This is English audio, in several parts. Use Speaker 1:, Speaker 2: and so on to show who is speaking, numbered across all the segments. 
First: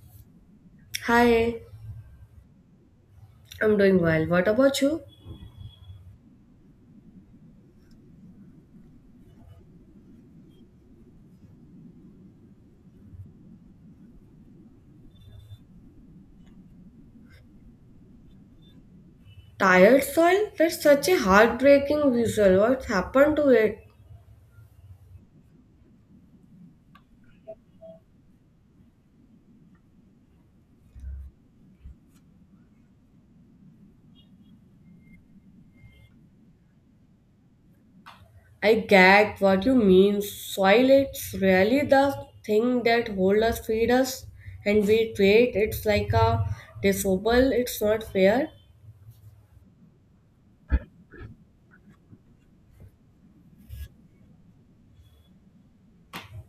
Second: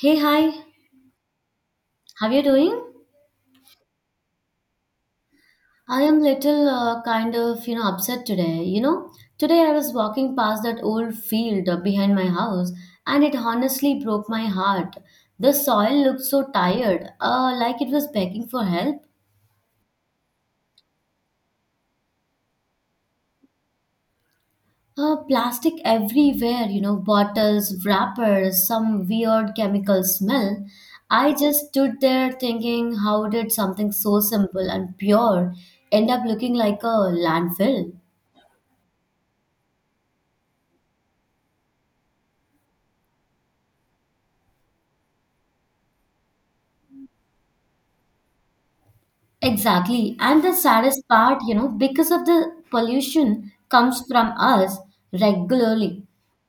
Speaker 1: Hey, hi.
Speaker 2: Hi,
Speaker 1: How you doing?
Speaker 2: I'm doing well. What about you?
Speaker 1: I am little kind of, upset today. Today I was walking past that old field behind my house and it honestly broke my heart. The soil looked so tired, like it was begging for help.
Speaker 2: Tired soil? That's such a heartbreaking visual. What happened to it?
Speaker 1: Plastic everywhere, bottles, wrappers, some weird chemical smell. I just stood there thinking, how did something so simple and pure end up looking like a landfill?
Speaker 2: I get what you mean. Soil it's really the thing that hold us, feed us, and we treat it's like a disposable. It's not fair.
Speaker 1: Exactly. And the saddest part, because of the pollution comes from us regularly.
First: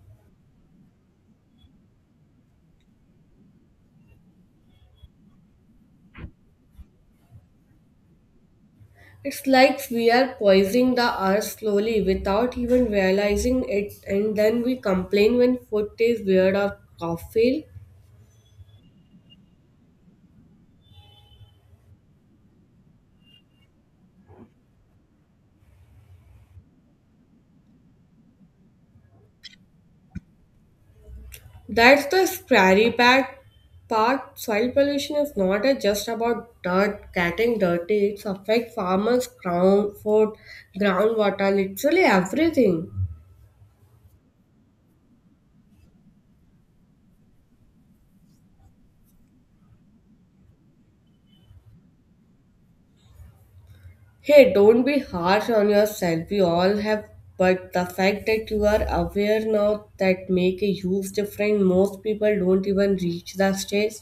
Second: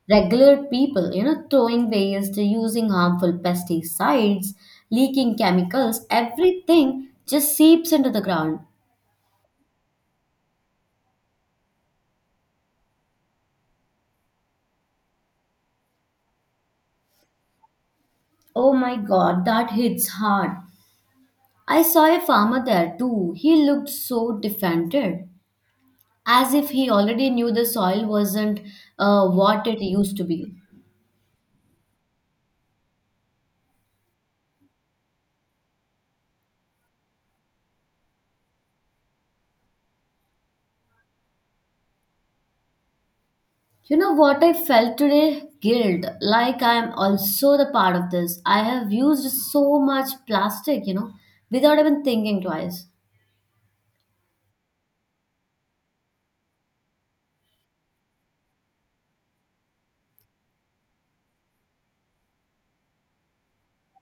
Speaker 1: Regular people, throwing waste, using harmful pesticides, leaking chemicals, everything just seeps into the ground.
Speaker 2: It's like we are poisoning the earth slowly without even realizing it and then we complain when food tastes weird or cough fail.
Speaker 1: Oh my God, that hits hard. I saw a farmer there too. He looked so defeated, as if he already knew the soil wasn't what it used to be.
Speaker 2: That's the scary part. Part soil pollution is not a- just about dirt getting dirty. It affects farmers' ground, food, groundwater, literally everything.
Speaker 1: You know what I felt today? Guilt. Like I am also the part of this. I have used so much plastic, without even thinking twice.
Speaker 2: Hey, don't be harsh on yourself. We all have, but the fact that you are aware now that make a huge difference. Most people don't even reach that stage.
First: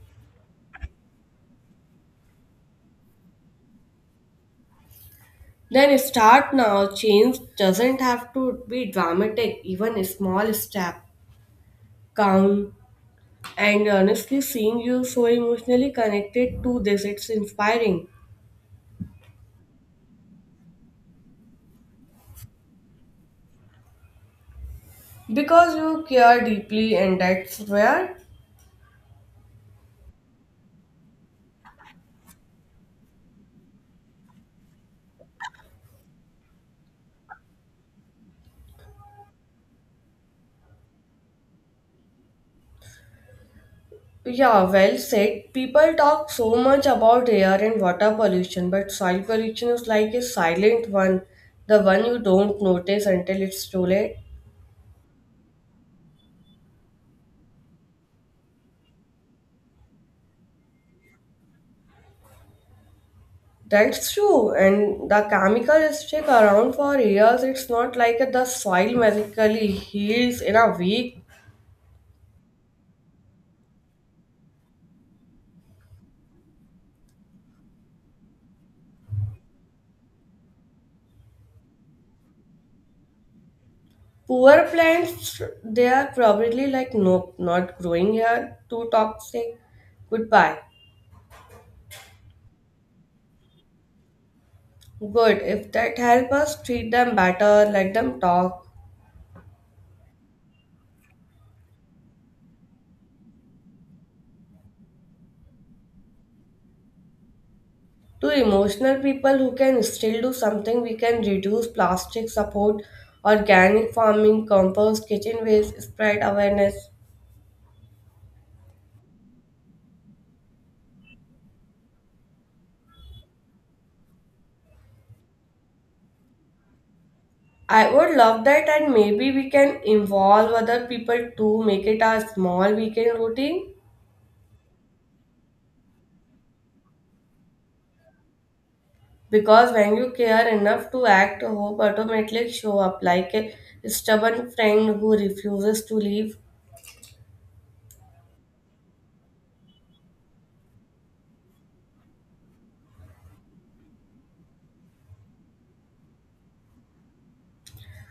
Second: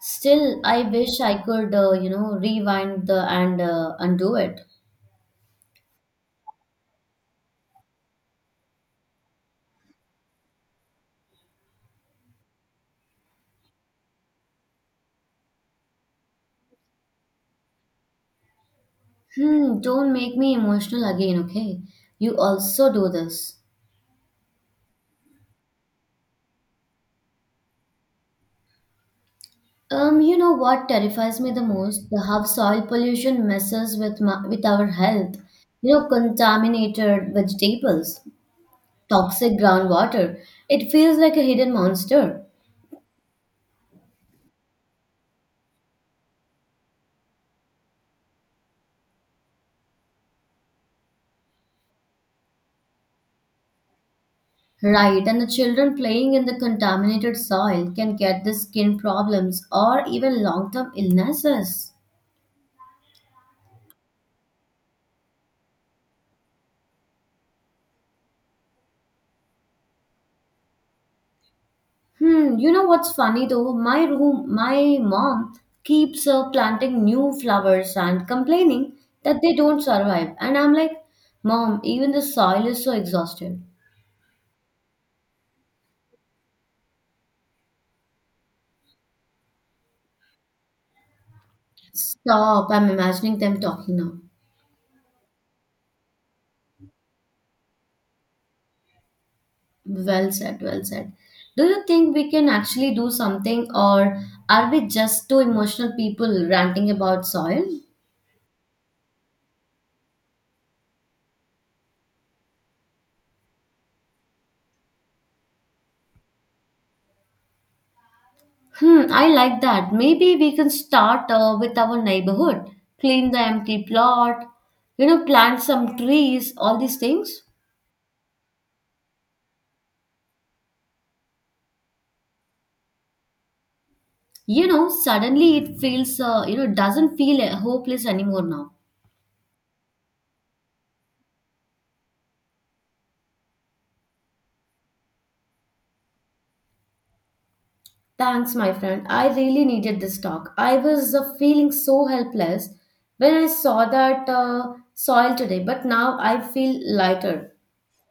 Speaker 1: Still, I wish I could, rewind the and undo it.
Speaker 2: Then start now. Change doesn't have to be dramatic. Even a small step count. And honestly, seeing you so emotionally connected to this, it's inspiring
Speaker 1: Hmm, don't make me emotional again, okay? You also do this.
Speaker 2: because you care deeply, and that's where.
Speaker 1: You know what terrifies me the most? The how soil pollution messes with with our health. Contaminated vegetables. Toxic groundwater. It feels like a hidden monster.
Speaker 2: Yeah, well said. People talk so much about air and water pollution, but soil pollution is like a silent one, the one you don't notice until it's too late.
Speaker 1: Right, and the children playing in the contaminated soil can get the skin problems or even long term illnesses.
Speaker 2: That's true, and the chemical is stick around for years. It's not like the soil magically heals in a week.
Speaker 1: Hmm, you know what's funny though? My mom keeps planting new flowers and complaining that they don't survive. And I'm like, Mom, even the soil is so exhausted.
Speaker 2: Poor plants, they are probably like, nope, not growing here, too toxic. Goodbye.
Speaker 1: Stop, I'm imagining them talking now.
Speaker 2: Good, if that help us, treat them better, let them talk.
Speaker 1: Well said, well said. Do you think we can actually do something, or are we just two emotional people ranting about soil?
Speaker 2: To emotional people who can still do something, we can reduce plastic support, organic farming, compost, kitchen waste, spread awareness.
Speaker 1: Hmm, I like that. Maybe we can start with our neighborhood, clean the empty plot, plant some trees, all these things.
Speaker 2: I would love that, and maybe we can involve other people to make it a small weekend routine.
Speaker 1: Suddenly it doesn't feel hopeless anymore now.
Speaker 2: Because when you care enough to act, hope automatically show up like a stubborn friend who refuses to leave.
Speaker 1: Thanks, my friend. I really needed this talk. I was feeling so helpless when I saw that soil today, but now I feel lighter.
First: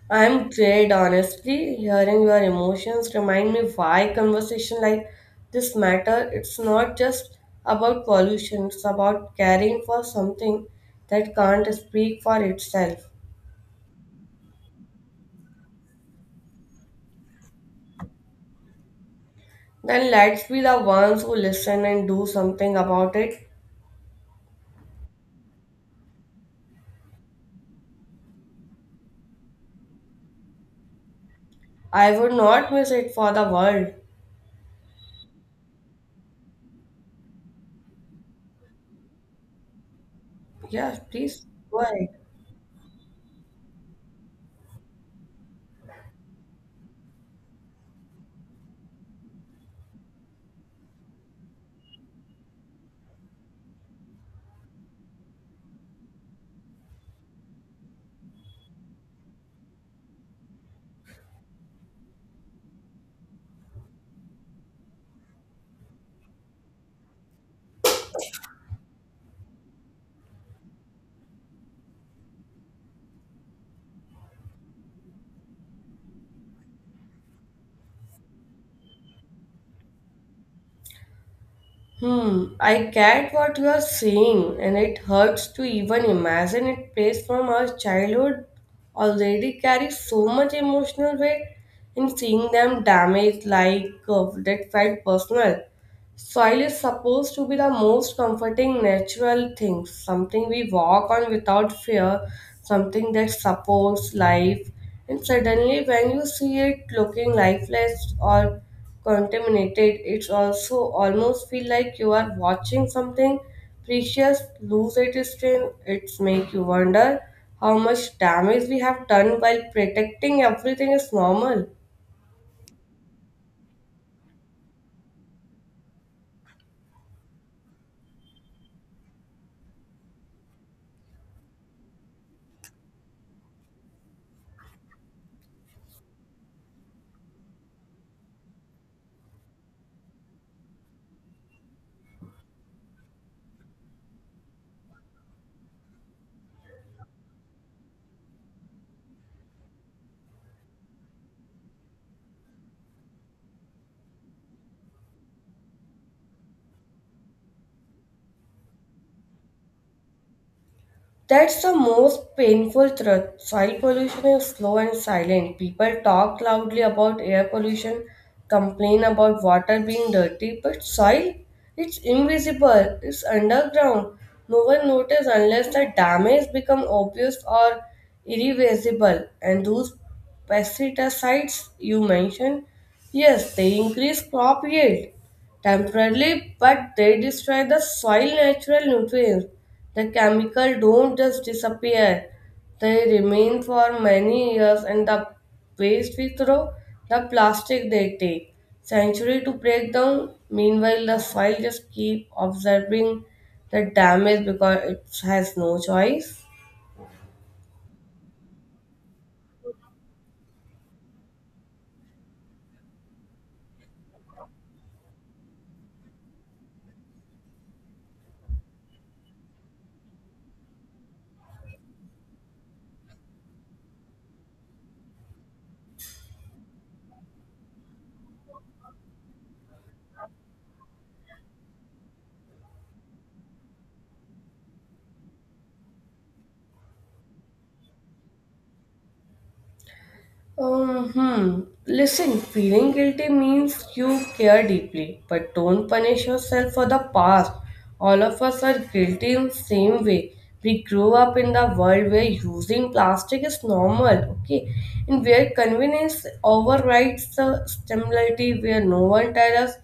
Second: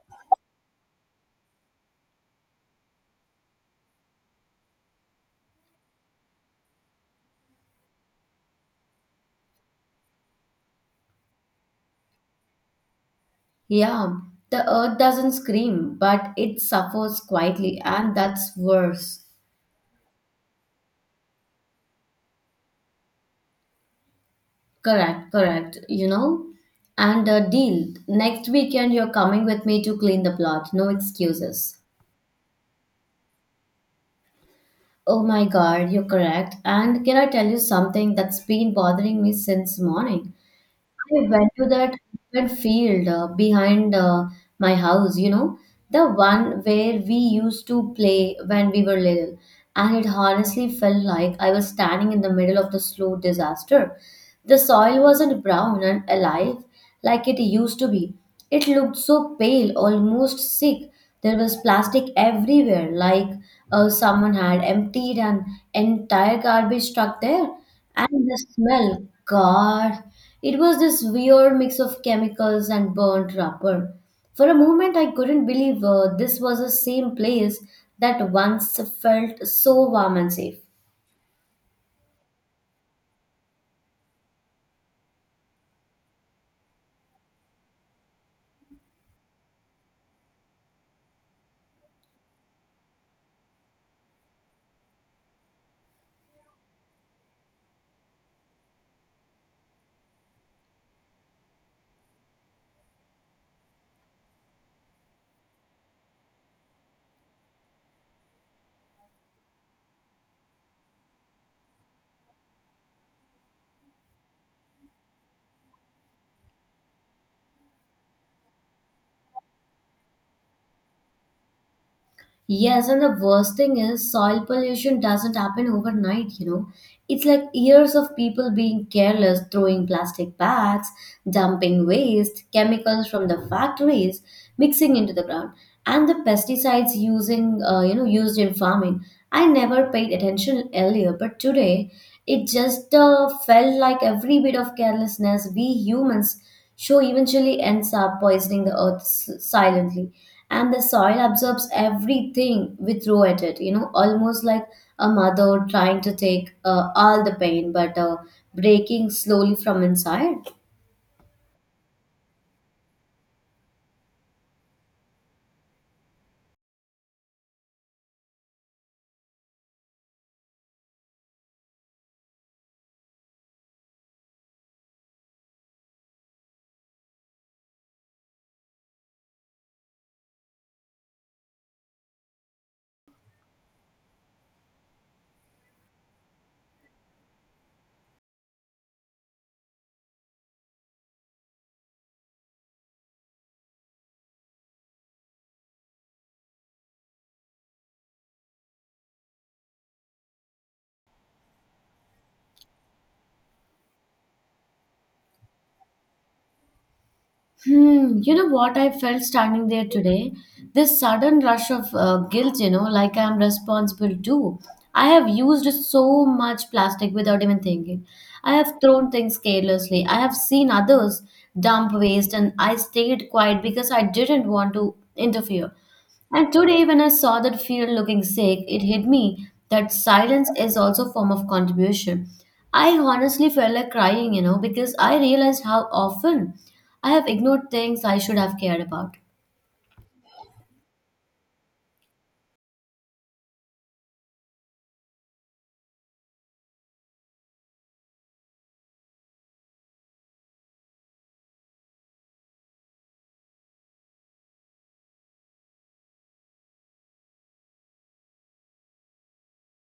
Speaker 2: I'm great, honestly. Hearing your emotions remind me why conversation like this matter. It's not just about pollution. It's about caring for something that can't speak for itself.
Speaker 1: Yeah, the earth doesn't scream, but it suffers quietly, and that's worse.
Speaker 2: Then let's be the ones who listen and do something about it.
Speaker 1: Correct, correct. You know? And deal. Next weekend, you're coming with me to clean the plot. No excuses.
Speaker 2: I would not miss it for the world.
Speaker 1: Oh my god, you're correct. And can I tell you something that's been bothering me since morning?
Speaker 2: Yeah,
Speaker 1: I
Speaker 2: please
Speaker 1: went to
Speaker 2: go
Speaker 1: that
Speaker 2: ahead.
Speaker 1: open field behind my house, the one where we used to play when we were little. And it honestly felt like I was standing in the middle of the slow disaster. The soil wasn't brown and alive, like it used to be. It looked so pale, almost sick. There was plastic everywhere, like someone had emptied an entire garbage truck there. And the smell, God, it was this weird mix of chemicals and burnt rubber. For a moment, I couldn't believe this was the same place that once felt so warm and safe.
Speaker 2: Hmm, I get what you are saying, and it hurts to even imagine it place from our childhood already carries so much emotional weight, and seeing them damaged like that felt personal. Soil is supposed to be the most comforting natural thing, something we walk on without fear, something that supports life. And suddenly, when you see it looking lifeless or contaminated, it also almost feel like you are watching something precious lose its strength. It's make you wonder how much damage we have done while protecting everything is normal.
Speaker 1: Yes, and the worst thing is soil pollution doesn't happen overnight. It's like years of people being careless, throwing plastic bags, dumping waste, chemicals from the factories, mixing into the ground, and the pesticides used in farming. I never paid attention earlier, but today it just felt like every bit of carelessness we humans show eventually ends up poisoning the earth silently, and the soil absorbs everything we throw at it, almost like a mother trying to take all the pain, but breaking slowly from inside.
Speaker 2: That's the most painful truth. Soil pollution is slow and silent. People talk loudly about air pollution, complain about water being dirty, but soil, it's invisible, it's underground. No one notices unless the damage becomes obvious or irreversible. And those pesticides you mentioned, yes, they increase crop yield temporarily, but they destroy the soil natural nutrients. The chemical don't just disappear. They remain for many years and the waste we throw, the plastic they take. Century to break down. Meanwhile the soil just keep absorbing the damage because it has no choice.
Speaker 1: Hmm, you know what I felt standing there today? This sudden rush of guilt, like I'm responsible too. I have used so much plastic without even thinking. I have thrown things carelessly. I have seen others dump waste, and I stayed quiet because I didn't want to interfere. And today, when I saw that field looking sick, it hit me that silence is also a form of contribution. I honestly felt like crying, because I realized how often I have ignored things I should have cared about.
Speaker 2: Hmm. Listen, feeling guilty means you care deeply, but don't punish yourself for the past. All of us are guilty in same way. We grew up in the world where using plastic is normal, okay, and where convenience overrides the stimulity, where no one tells us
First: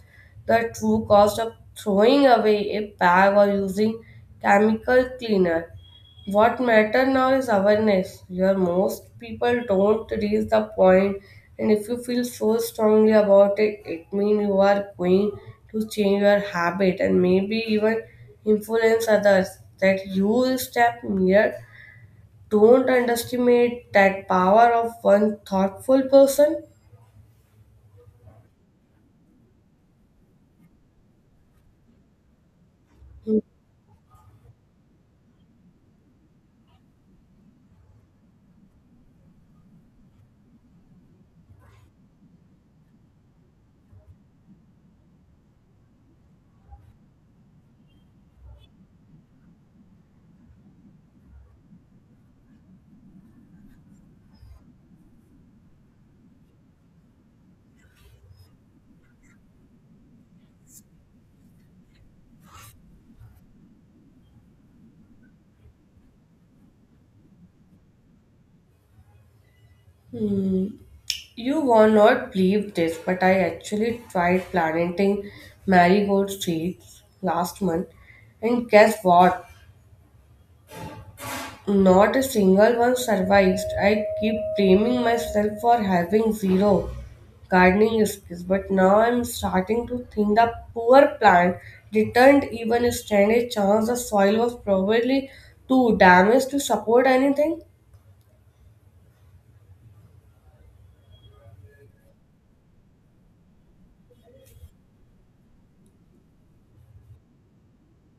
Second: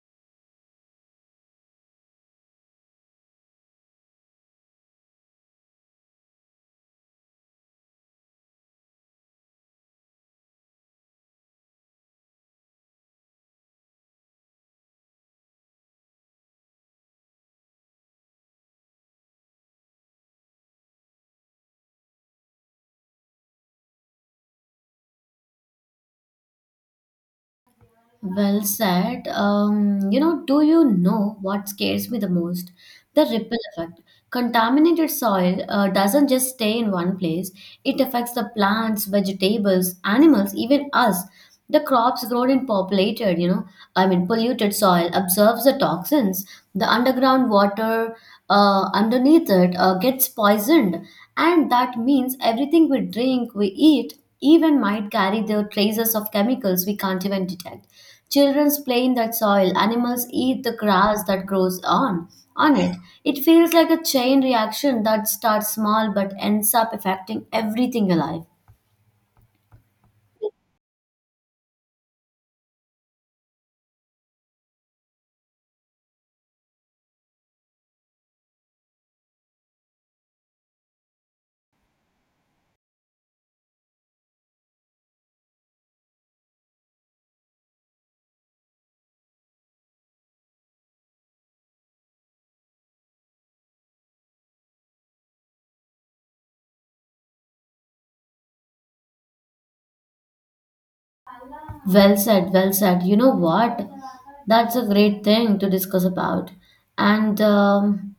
Speaker 2: the true cost of throwing away a bag or using chemical cleaner what matter now is awareness your most people don't reach the point and if you feel so strongly about it it means you are going to change your habit and maybe even influence others that you step near don't underestimate that power of one thoughtful person.
Speaker 1: Well said. Do you know what scares me the most? The ripple effect. Contaminated soil doesn't just stay in one place, it affects the plants, vegetables, animals, even us. The crops grown in populated, you know, I mean, polluted soil absorbs the toxins. The underground water underneath it gets poisoned, and that means everything we drink, we eat, even might carry the traces of chemicals we can't even detect. Children play in that soil, animals eat the grass that grows on it. It feels like a chain reaction that starts small but ends up affecting everything alive.
Speaker 2: Hmm. You will not believe this, but I actually tried planting marigold seeds last month, and guess what? Not a single one survived. I keep blaming myself for having zero gardening skills, but now I'm starting to think the poor plant didn't even stand a chance. The soil was probably too damaged to support anything.
Speaker 1: Well said, well said. You know what? That's a great thing to discuss about. And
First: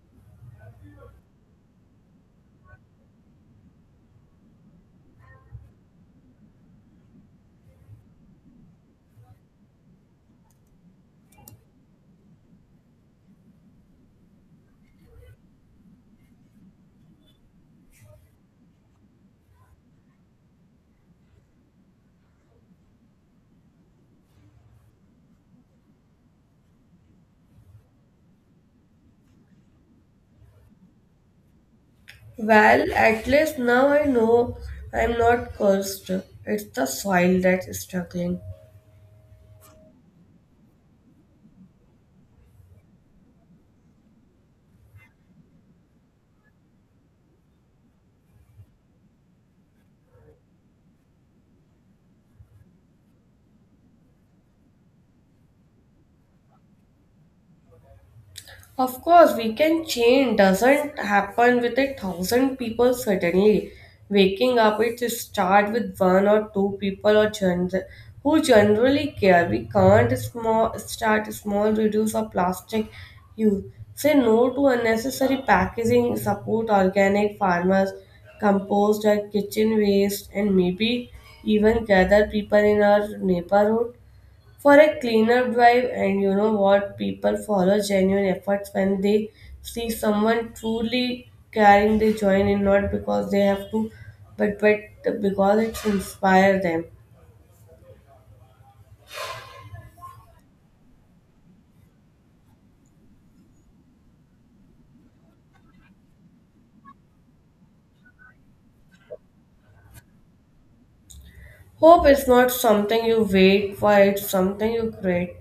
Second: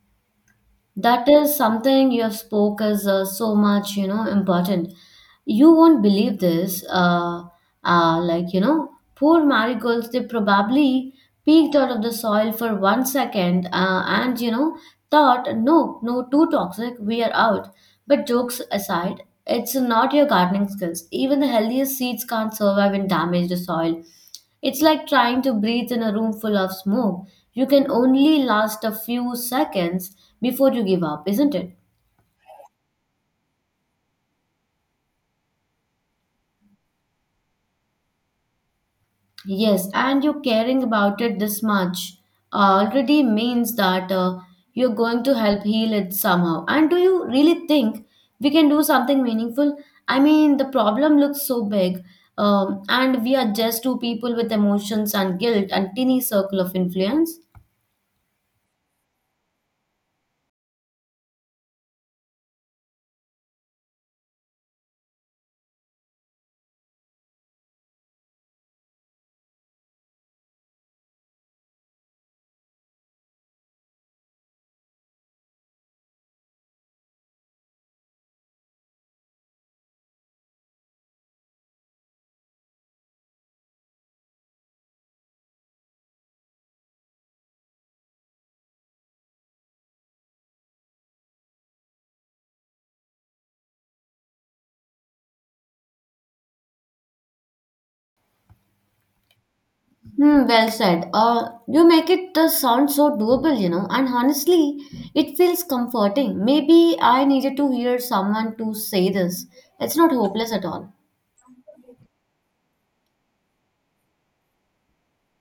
Speaker 1: that is something you have spoke as so much, important. You won't believe this. Like, poor marigolds, they probably peeked out of the soil for one second and, thought, no, no, too toxic, we are out. But jokes aside, it's not your gardening skills. Even the healthiest seeds can't survive in damaged soil. It's like trying to breathe in a room full of smoke. You can only last a few seconds before you give up, isn't it?
Speaker 2: Well, at least now I know I'm not cursed. It's the soil that's struggling.
Speaker 1: Yes, and you caring about it this much already means that you're going to help heal it somehow. And do you really think we can do something meaningful? I mean, the problem looks so big, and we are just two people with emotions and guilt and teeny circle of influence.
Speaker 2: Of course, we can change doesn't happen with a thousand people suddenly waking up. It start with one or two people or who generally care. We can't small start small, reduce our plastic use. Say no to unnecessary packaging. Support organic farmers, compost our kitchen waste, and maybe even gather people in our neighborhood for a cleaner drive and you know what people follow genuine efforts when they see someone truly caring they join in not because they have to but because it inspires them.
Speaker 1: Hmm, well said. You make it sound so doable, and honestly, it feels comforting. Maybe I needed to hear someone to say this. It's not hopeless at all.
Speaker 2: Hope is not something you wait for, it's something you create.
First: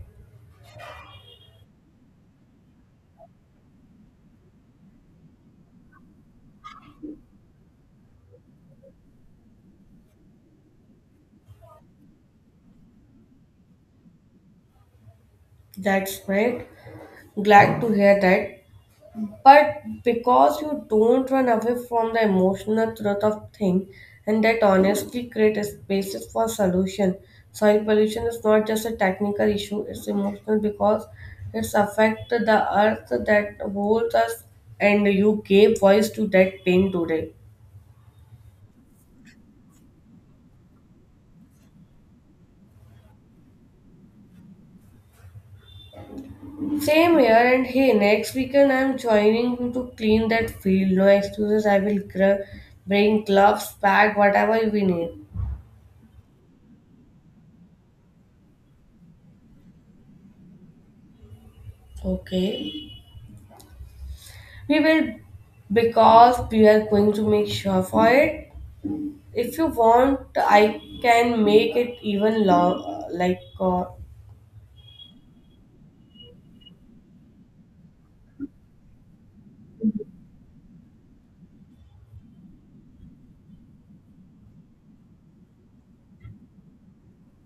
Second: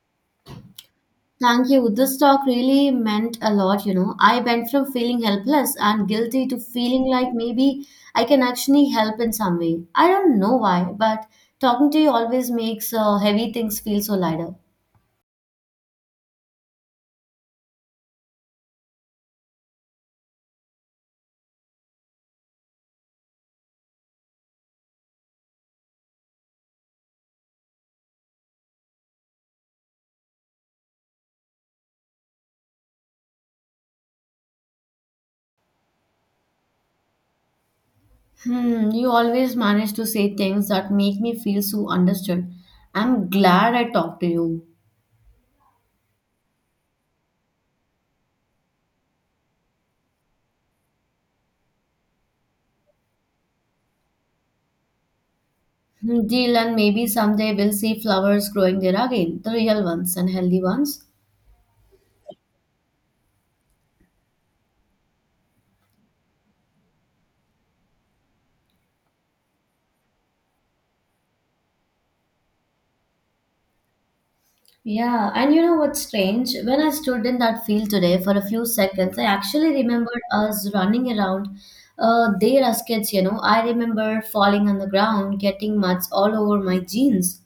Speaker 1: Thank you. This talk really meant a lot. I went from feeling helpless and guilty to feeling like maybe I can actually help in some way. I don't know why, but talking to you always makes heavy things feel so lighter.
Speaker 2: That's right, glad to hear that. But because you don't run away from the emotional truth of things and that honestly create a spaces for solution. Soil pollution is not just a technical issue, it's emotional because it's affect the earth that holds us and you gave voice to that pain today.
Speaker 1: Hmm, you always manage to say things that make me feel so understood. I'm glad I talked to you.
Speaker 2: Same here and hey, next weekend I'm joining you to clean that field. No excuses, I will bring gloves, bag, whatever we need.
Speaker 1: Hmm, deal, and maybe someday we'll see flowers growing there again, the real ones and healthy ones.
Speaker 2: Okay. We will because we are going to make sure for it. If you want, I can make it even long.
Speaker 1: Yeah, and you know what's strange? When I stood in that field today for a few seconds, I actually remembered us running around there as kids. I remember falling on the ground, getting mudds all over my jeans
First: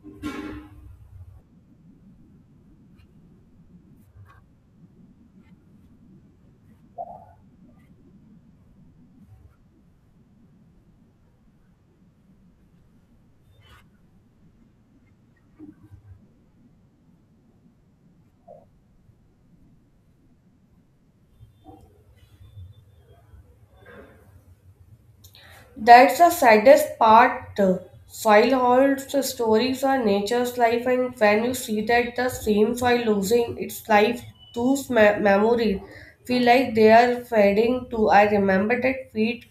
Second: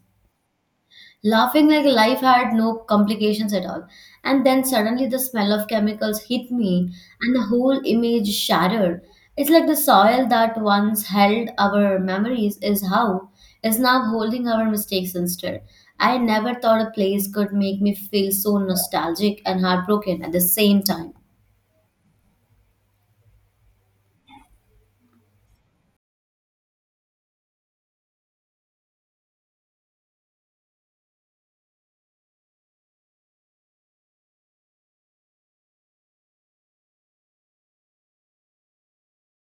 Speaker 1: laughing like life had no complications at all. And then suddenly the smell of chemicals hit me, and the whole image shattered. It's like the soil that once held our memories is now holding our mistakes instead. I never thought a place could make me feel so nostalgic and heartbroken at the same time.
Speaker 2: That's the saddest part. Soil holds the stories of nature's life, and when you see that the same soil losing its life, those memories feel like they are fading too. I remember that feet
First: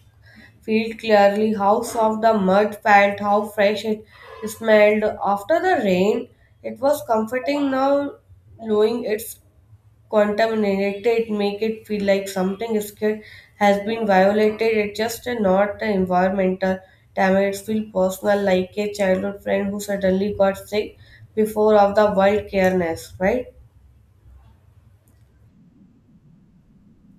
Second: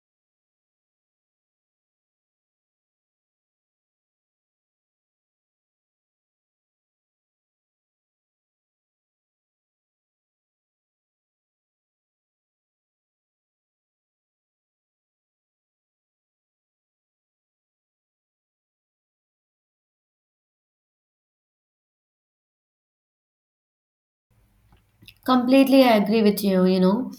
Speaker 2: feel clearly how soft the mud felt, how fresh it smelled. After the rain, it was comforting now knowing it's contaminated, make it feel like something scared has been violated. It's just a, not an environmental damage. It feels personal like a childhood friend who suddenly got sick before of the wild careness, right?
Speaker 1: Completely, I agree with you, you know.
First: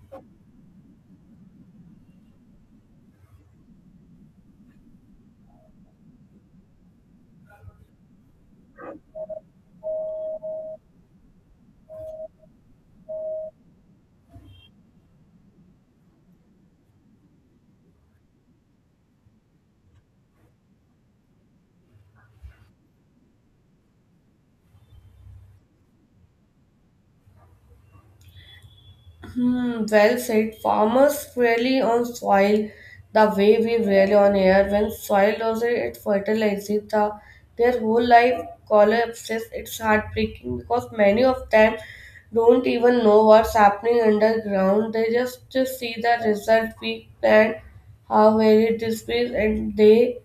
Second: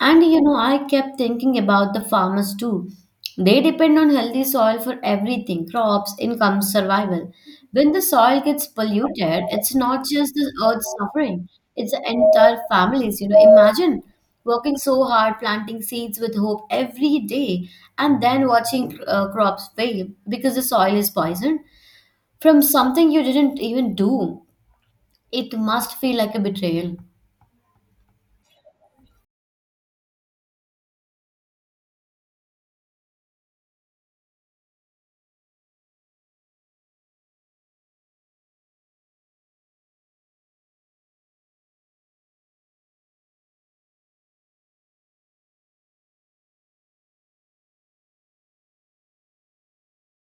Speaker 1: And I kept thinking about the farmers too. They depend on healthy soil for everything, crops, income, survival. When the soil gets polluted, it's not just the earth suffering, it's the entire families. Imagine working so hard, planting seeds with hope every day, and then watching crops fail because the soil is poisoned from something you didn't even do. It must feel like a betrayal.
Speaker 2: Hmm, well said. Farmers rely on soil the way we rely on air. When soil loses its fertilizer, their whole life collapses. It's heartbreaking because many of them don't even know what's happening underground. They just see the result we plant, how varied this is, and they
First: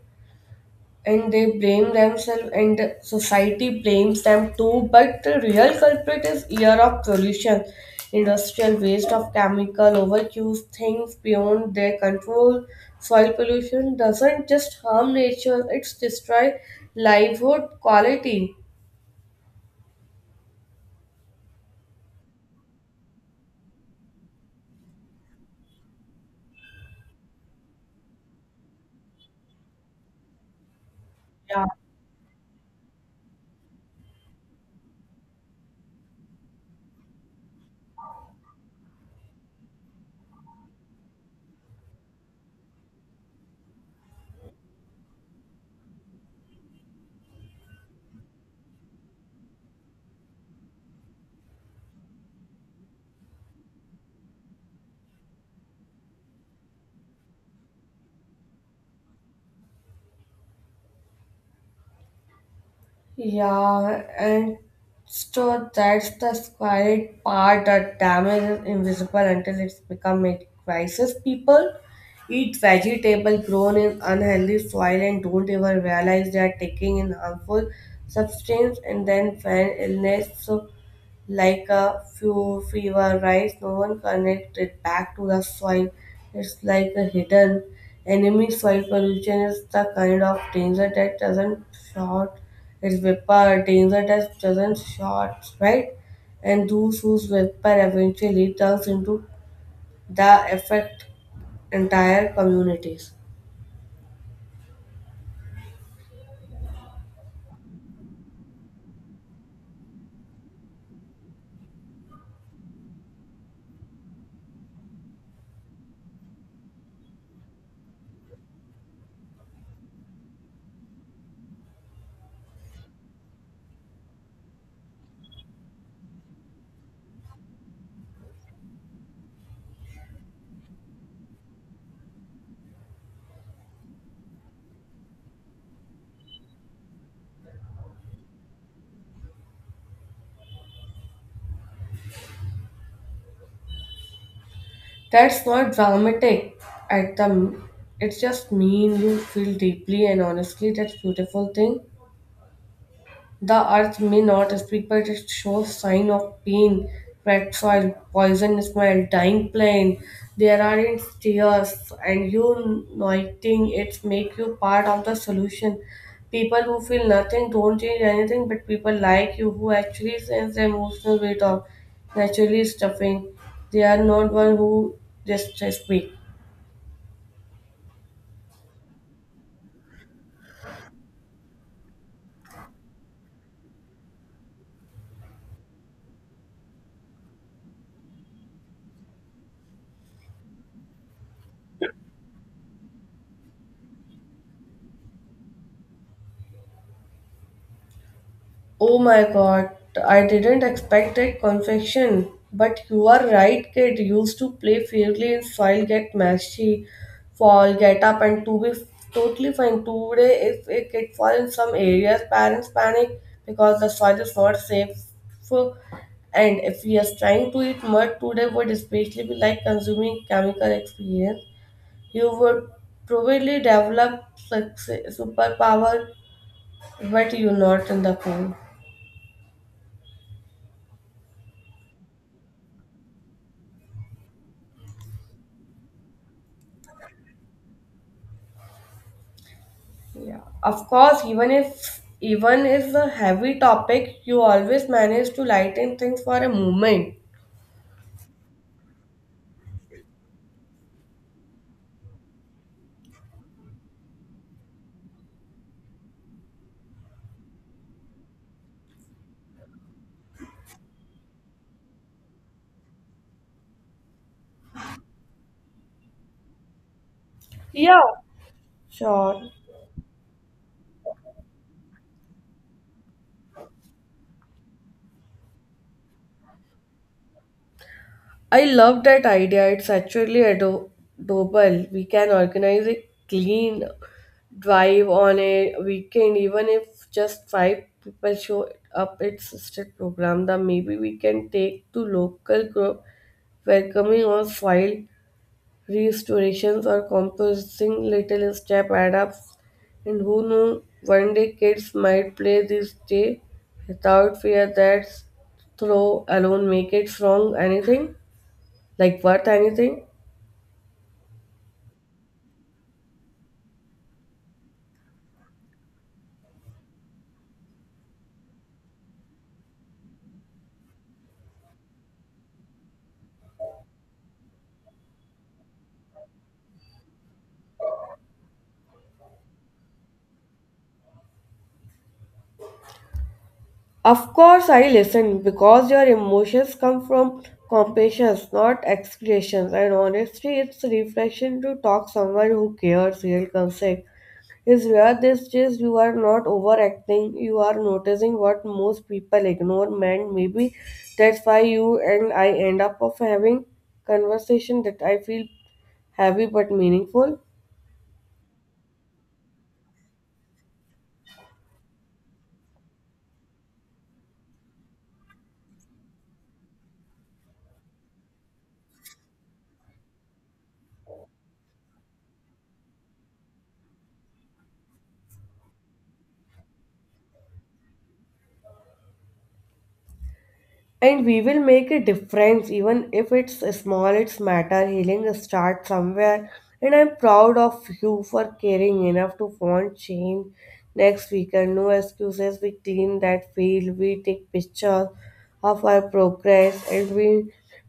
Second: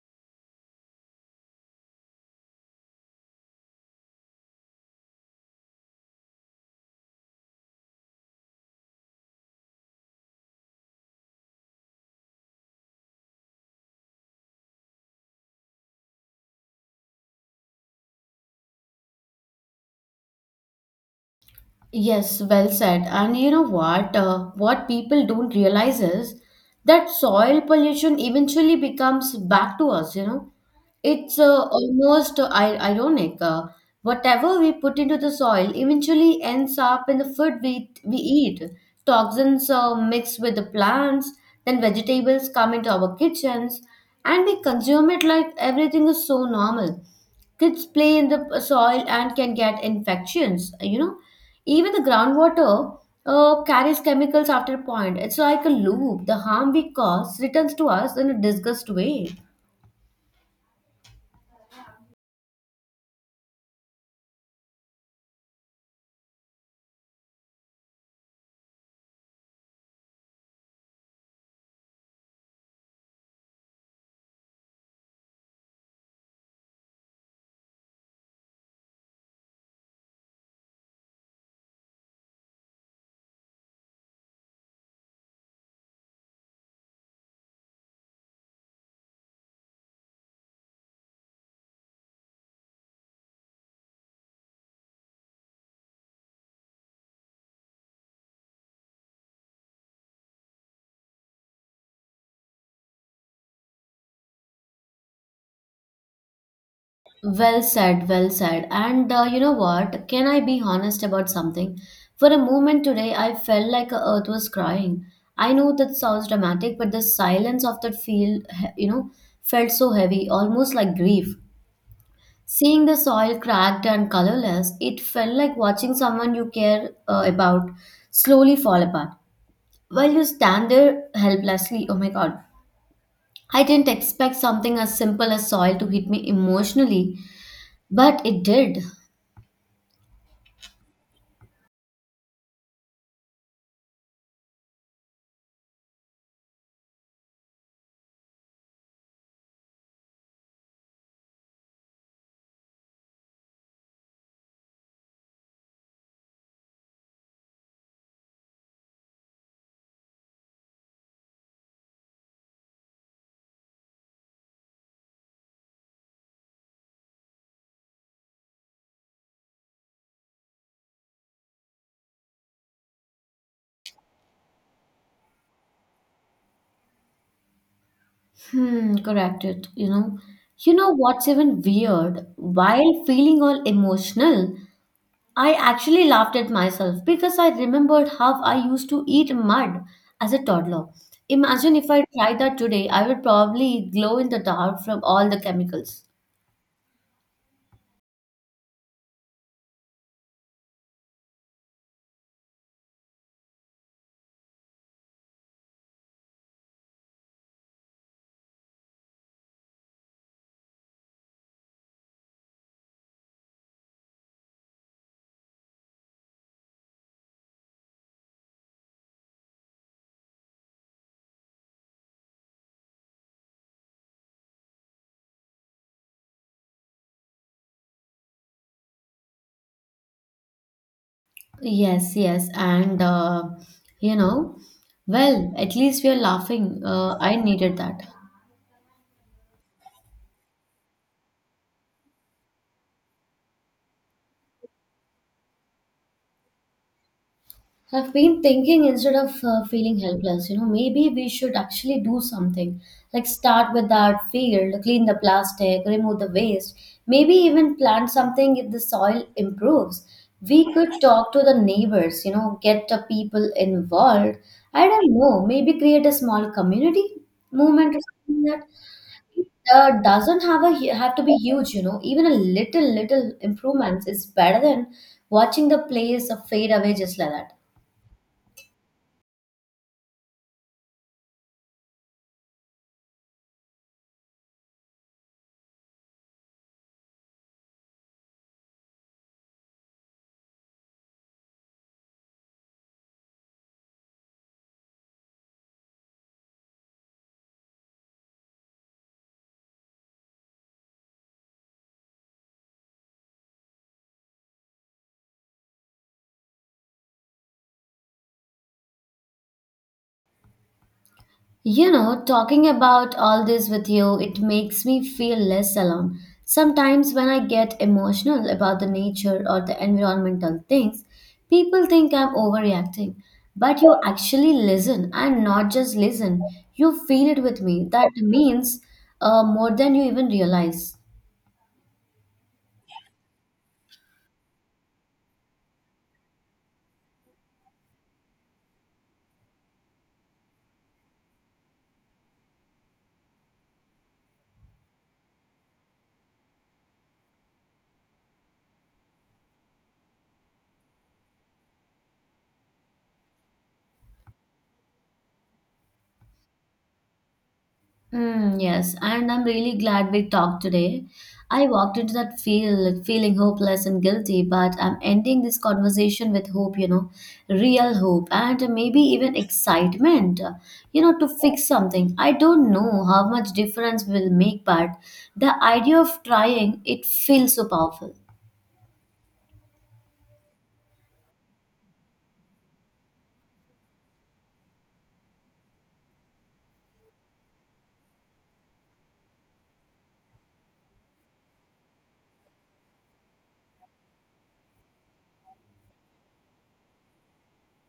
Speaker 2: and they blame themselves and the society blames them too but the real culprit is year of pollution industrial waste of chemical overuse things beyond their control soil pollution doesn't just harm nature it's destroy livelihood quality.
Speaker 1: Yes, well said. And you know what? What people don't realize is that soil pollution eventually becomes back to us. It's
Speaker 2: Yeah.
Speaker 1: almost ironic. Whatever we put into the soil eventually ends up in the food we eat. Toxins mix with the plants, then vegetables come into our kitchens, and we consume it like everything is so normal. Kids play in the soil and can get infections. Even the groundwater carries chemicals after a point. It's like a loop, the harm we cause returns to us in a disgust way.
Speaker 2: Yeah, and so that's the scary part. The damage is invisible until it's become a crisis. People eat vegetable grown in unhealthy soil and don't even realize they are taking in harmful substance and then find illness. So like a few fever rise, no one connects it back to the soil. It's like a hidden enemy. Soil pollution is the kind of danger that doesn't short its vapor, danger that doesn't short, right? And those whose vapor eventually turns into the affect entire communities.
Speaker 1: Well said, well said. And you know what, can I be honest about something? For a moment today, I felt like the earth was crying. I know that sounds dramatic, but the silence of that field felt so heavy, almost like grief. Seeing the soil cracked and colorless, it felt like watching someone you care about slowly fall apart while you stand there helplessly. Oh my god. I didn't expect something as simple as soil to hit me emotionally, but it did.
Speaker 2: That's not dramatic at the it's just mean you feel deeply and honestly that's beautiful thing. The earth may not speak, but it shows sign of pain, red soil, poison smell, dying plant. There are its tears, and you noting it make you part of the solution. People who feel nothing don't change anything, but people like you who actually sense the emotional weight of naturally stuffing. They are not one who just speak.
Speaker 1: Hmm, corrected. You know what's even weird? While feeling all emotional, I actually laughed at myself because I remembered how I used to eat mud as a toddler. Imagine if I tried that today, I would probably glow in the dark from all the chemicals.
Speaker 2: Oh my god, I didn't expect that confection. But you are right, kid. Used to play fairly and soil, get messy, fall, get up, and to be totally fine. Today, if a kid fall in some areas, parents panic because the soil is not safe. And if we are trying to eat mud today, would especially be like consuming chemical experience. You would probably develop success, superpower, but you're not in the pool.
Speaker 1: Yes, yes, and you know, well, at least we are laughing. I needed that.
Speaker 2: Yeah, of course, even if a heavy topic, you always manage to lighten things for a moment.
Speaker 1: I've been thinking instead of feeling helpless, maybe we should actually do something. Like start with that field, clean the plastic, remove the waste, maybe even plant something if the soil improves. We could talk to the neighbors, get the people involved. I don't know, maybe create a small community movement or
Speaker 2: Yeah,
Speaker 1: something like
Speaker 2: sure.
Speaker 1: that doesn't have to be huge, Even a little improvements is better than watching the place fade away just like that.
Speaker 2: I love that idea. It's actually doable. We can organize a clean drive on a weekend, even if just five people show up. It's still program. That maybe we can take to local group welcoming on file Restorations or composing little step add ups, and who knew one day kids might play this day without fear that throw alone make it strong anything like worth anything.
Speaker 1: You know, talking about all this with you, it makes me feel less alone. Sometimes when I get emotional about the nature or the environmental things, people think I'm overreacting. But you actually listen and not just listen, you feel it with me. That means more than you even realize.
Speaker 2: Of course, I listen because your emotions come from compassions, not execrations, and honestly, it's refreshing to talk someone who cares real concern is rare these days. You are not overacting, you are noticing what most people ignore, man, maybe that's why you and I end up of having conversation that I feel heavy but meaningful.
Speaker 1: Mm, yes, and I'm really glad we talked today. I walked into that field feeling hopeless and guilty, but I'm ending this conversation with hope, you know, real hope and maybe even excitement, you know, to fix something. I don't know how much difference will make, but the idea of trying it feels so powerful.
Speaker 2: And we will make a difference. Even if it's small, it's matter. Healing starts somewhere, and I'm proud of you for caring enough to want change. Next weekend, no excuses. We clean that field, we take pictures of our progress, and we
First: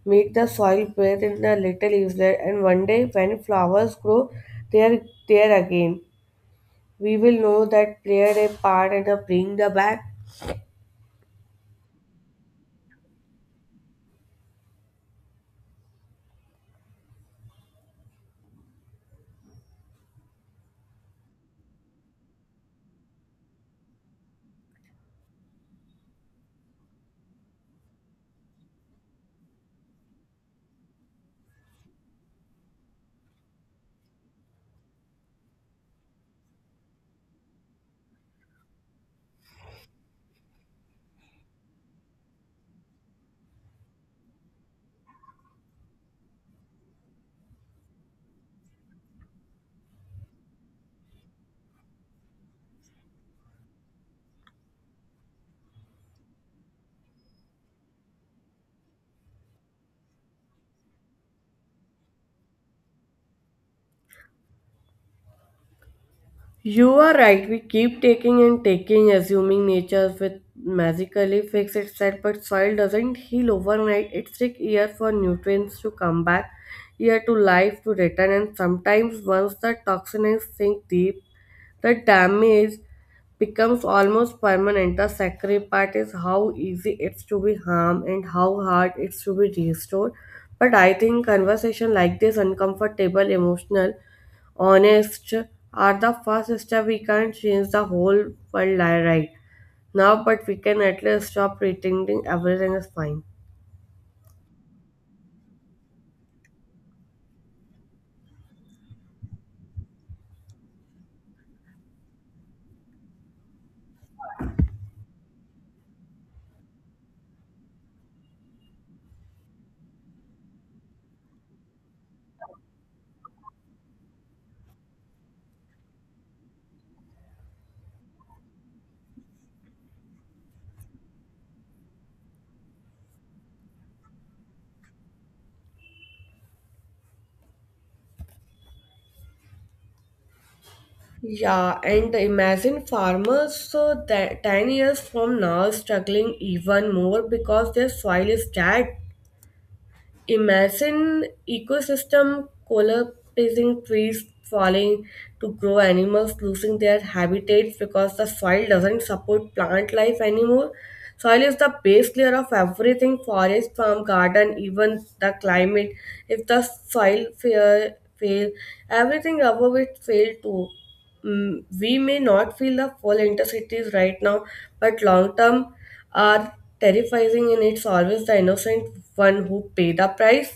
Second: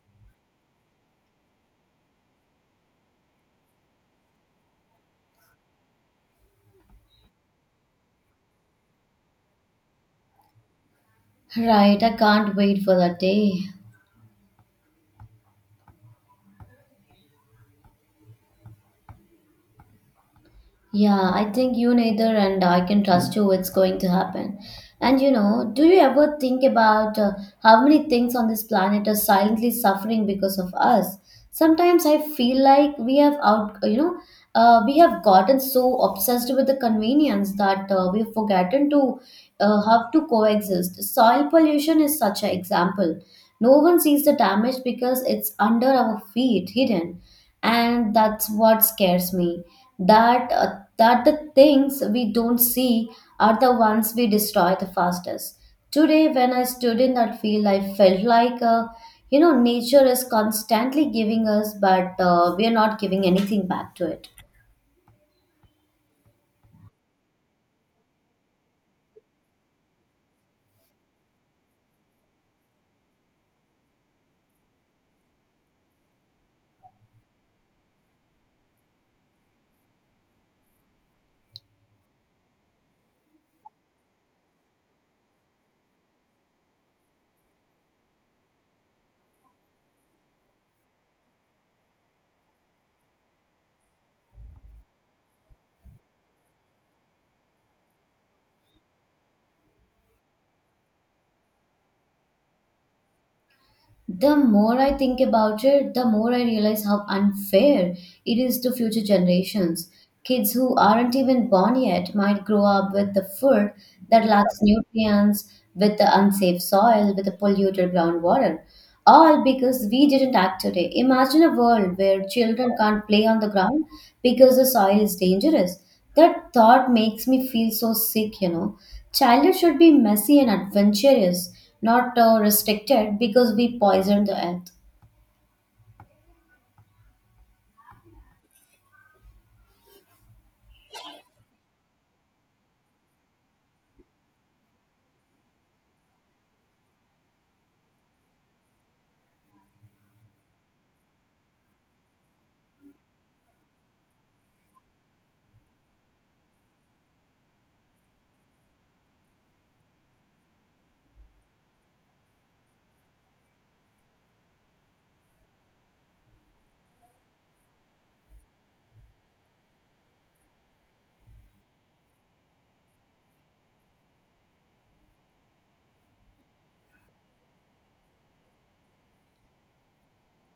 Speaker 2: make the soil breathe in the little islet. And one day when flowers grow, they are there again, we will know that played a part and bring the back.
Speaker 1: Right, I can't wait for that day. Yeah, I think you neither, and I can trust you, it's going to happen. And you know, do you ever think about how many things on this planet are silently suffering because of us? Sometimes I feel like we have out, we have gotten so obsessed with the convenience that we've forgotten to have to coexist. Soil pollution is such an example. No one sees the damage because it's under our feet, hidden, and that's what scares me that that the things we don't see are the ones we destroy the fastest today. When I stood in that field, I felt like you know, nature is constantly giving us, but we are not giving anything back to it.
Speaker 2: You are right. We keep taking and taking, assuming nature will magically fix itself, but soil doesn't heal overnight. It takes years for nutrients to come back, year to life to return, and sometimes once the toxins sink deep, the damage becomes almost permanent. The scary part is how easy it's to be harmed and how hard it's to be restored. But I think conversation like this, uncomfortable, emotional, honest, are the first step. We can't change the whole right now, but we can at least stop pretending everything is fine.
Speaker 1: The more I think about it, the more I realize how unfair it is to future generations. Kids who aren't even born yet might grow up with the food that lacks nutrients, with the unsafe soil, with the polluted groundwater. All because we didn't act today. Imagine a world where children can't play on the ground because the soil is dangerous. That thought makes me feel so sick, Childhood should be messy and adventurous, not restricted because we poison the earth.
Speaker 2: Yeah, and imagine farmers that 10 years from now struggling even more because their soil is dead. Imagine ecosystem collapsing, trees falling to grow, animals losing their habitats because the soil doesn't support plant life anymore. Soil is the base layer of everything: forest, farm, garden, even the climate. If the fail, everything above it fail too. We may not feel the full intensities right now, but long term are terrifying, and it's always the innocent one who pay the price.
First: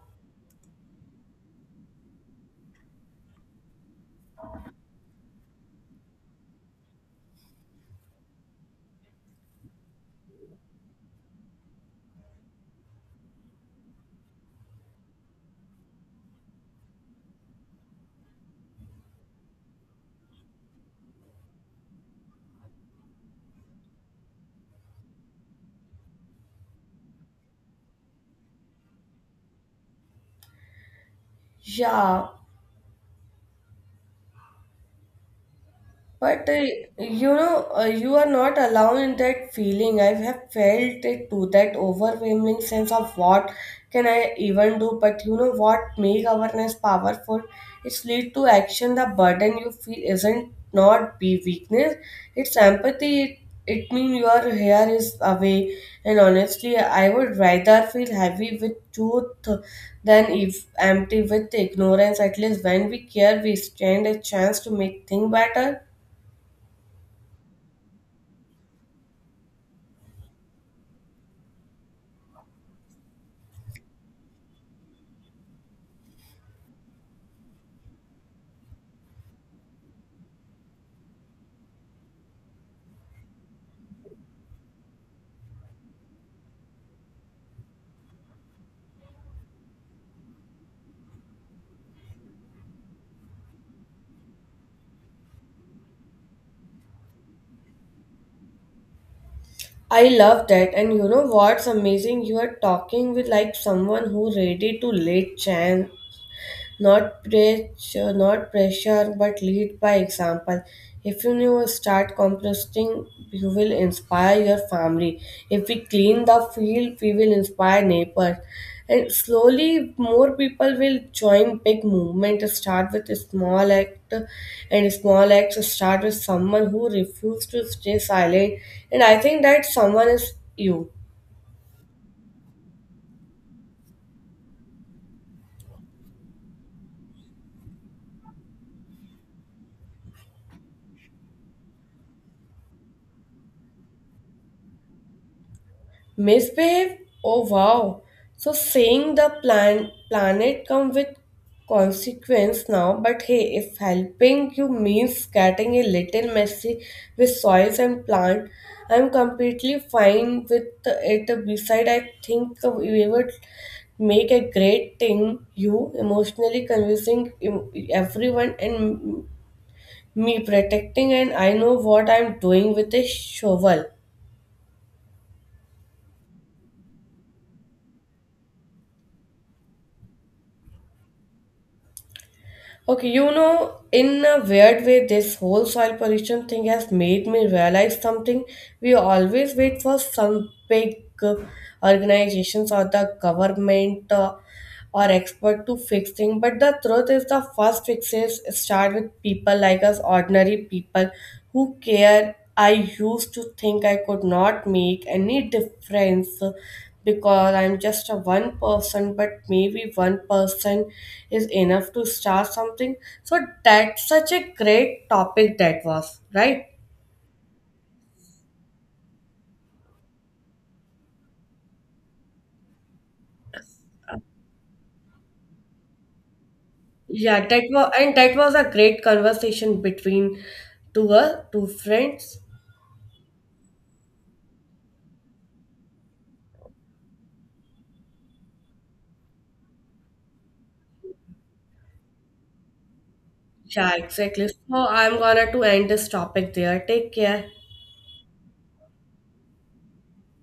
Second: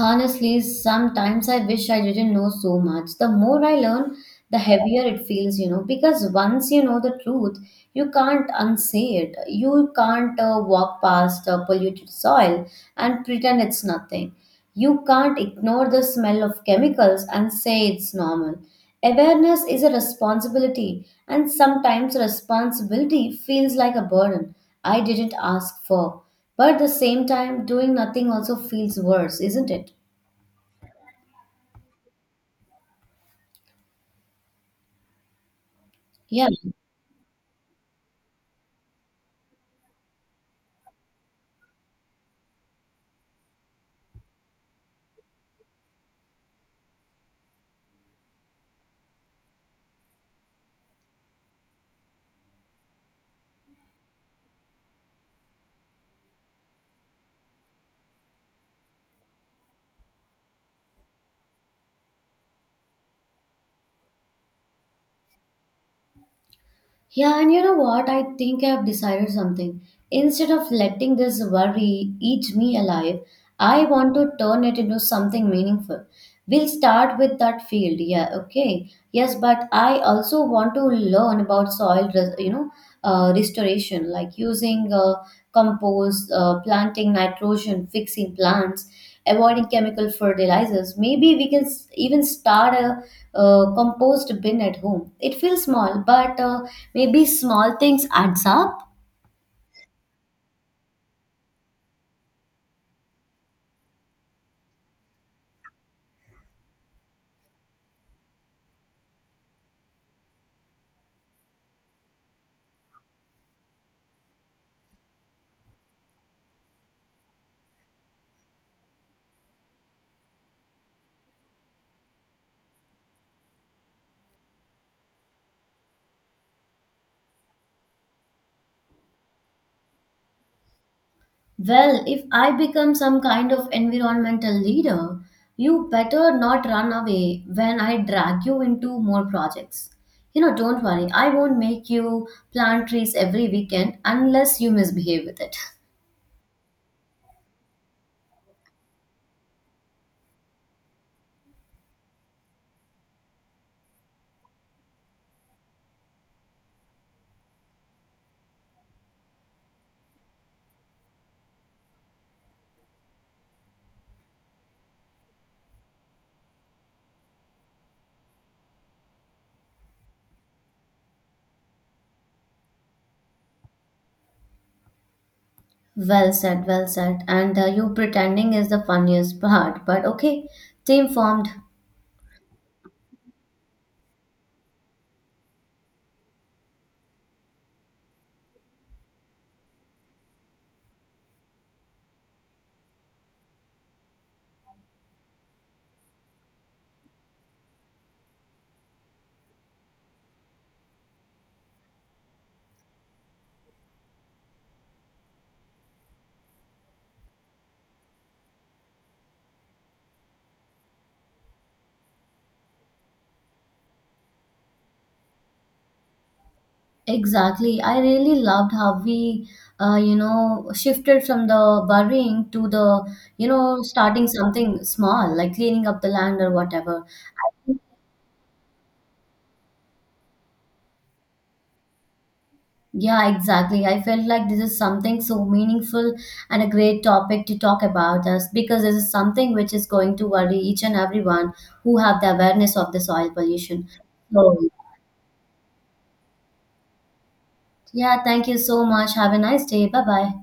Speaker 1: Honestly, sometimes I wish I didn't know so much. The more I learn, the heavier it feels, you know, because once you know the truth, you can't unsay it. You can't walk past polluted soil and pretend it's nothing. You can't ignore the smell of chemicals and say it's normal. Awareness is a responsibility, and sometimes responsibility feels like a burden I didn't ask for. But at the same time, doing nothing also feels worse, isn't it?
Speaker 2: Yeah.
Speaker 1: Yeah.
Speaker 2: But uh, you are not alone in that feeling. I have felt it too, that overwhelming sense of what can I even do. But you know what make awareness powerful? It's lead to action. The burden you feel isn't not be weakness. It's empathy. It means your hair is away. And honestly, I would rather feel heavy with truth than if empty with ignorance. At least when we care, we stand a chance to make things better.
Speaker 1: Yeah, and you know what? I think I've decided something. Instead of letting this worry eat me alive, I want to turn it into something meaningful. We'll start with that field. Yeah, okay. Yes, but I also want to learn about soil, you know, restoration, like using compost, planting nitrogen, fixing plants, avoiding chemical fertilizers. Maybe we can even start a, compost bin at home. It feels small, but maybe small things adds up.
Speaker 2: I love that. And you know what's amazing? You are talking with like someone who ready to late chance, not preach, not pressure, but lead by example. If you know, start composting, you will inspire your family. If we clean the field, we will inspire neighbors. And slowly, more people will join big movement. Start with a small act, and small acts start with someone who refuses to stay silent. And I think that someone is you.
Speaker 1: Well, if I become some kind of environmental leader, you better not run away when I drag you into more projects. You know, don't worry, I won't make you plant trees every weekend unless you misbehave with it.
Speaker 2: Misbehave? Oh wow. So saying the planet come with consequence now. But hey, if helping you means getting a little messy with soils and plant, I'm completely fine with it. Beside, I think we would make a great thing, you emotionally convincing everyone and me protecting, and I know what I'm doing with a shovel.
Speaker 1: Well said, well said. And you pretending is the funniest part, but okay, team formed.
Speaker 2: Okay, you know, in a weird way, this whole soil pollution thing has made me realize something. We always wait for some big uh, organizations or the government or expert to fix things. But the truth is, the first fixes start with people like us, ordinary people who care. I used to think I could not make any difference because I'm just a one person, but maybe one person is enough to start something. So that's such a great topic that was, right?
Speaker 1: Exactly. I really loved how we, you know, shifted from the burying to the, you know, starting something small, like cleaning up the land or whatever.
Speaker 2: Yeah,
Speaker 1: I
Speaker 2: that
Speaker 1: think-
Speaker 2: was, and that was a great conversation between two friends.
Speaker 1: Yeah, exactly. I felt like this is something so meaningful and a great topic to talk about us because this is something which is going to worry each and everyone who have the awareness of the soil pollution.
Speaker 2: Yeah, exactly. So
Speaker 1: So,
Speaker 2: I'm gonna to end this topic there. Take care.
Speaker 1: yeah, thank you so much. Have a nice day. Bye bye.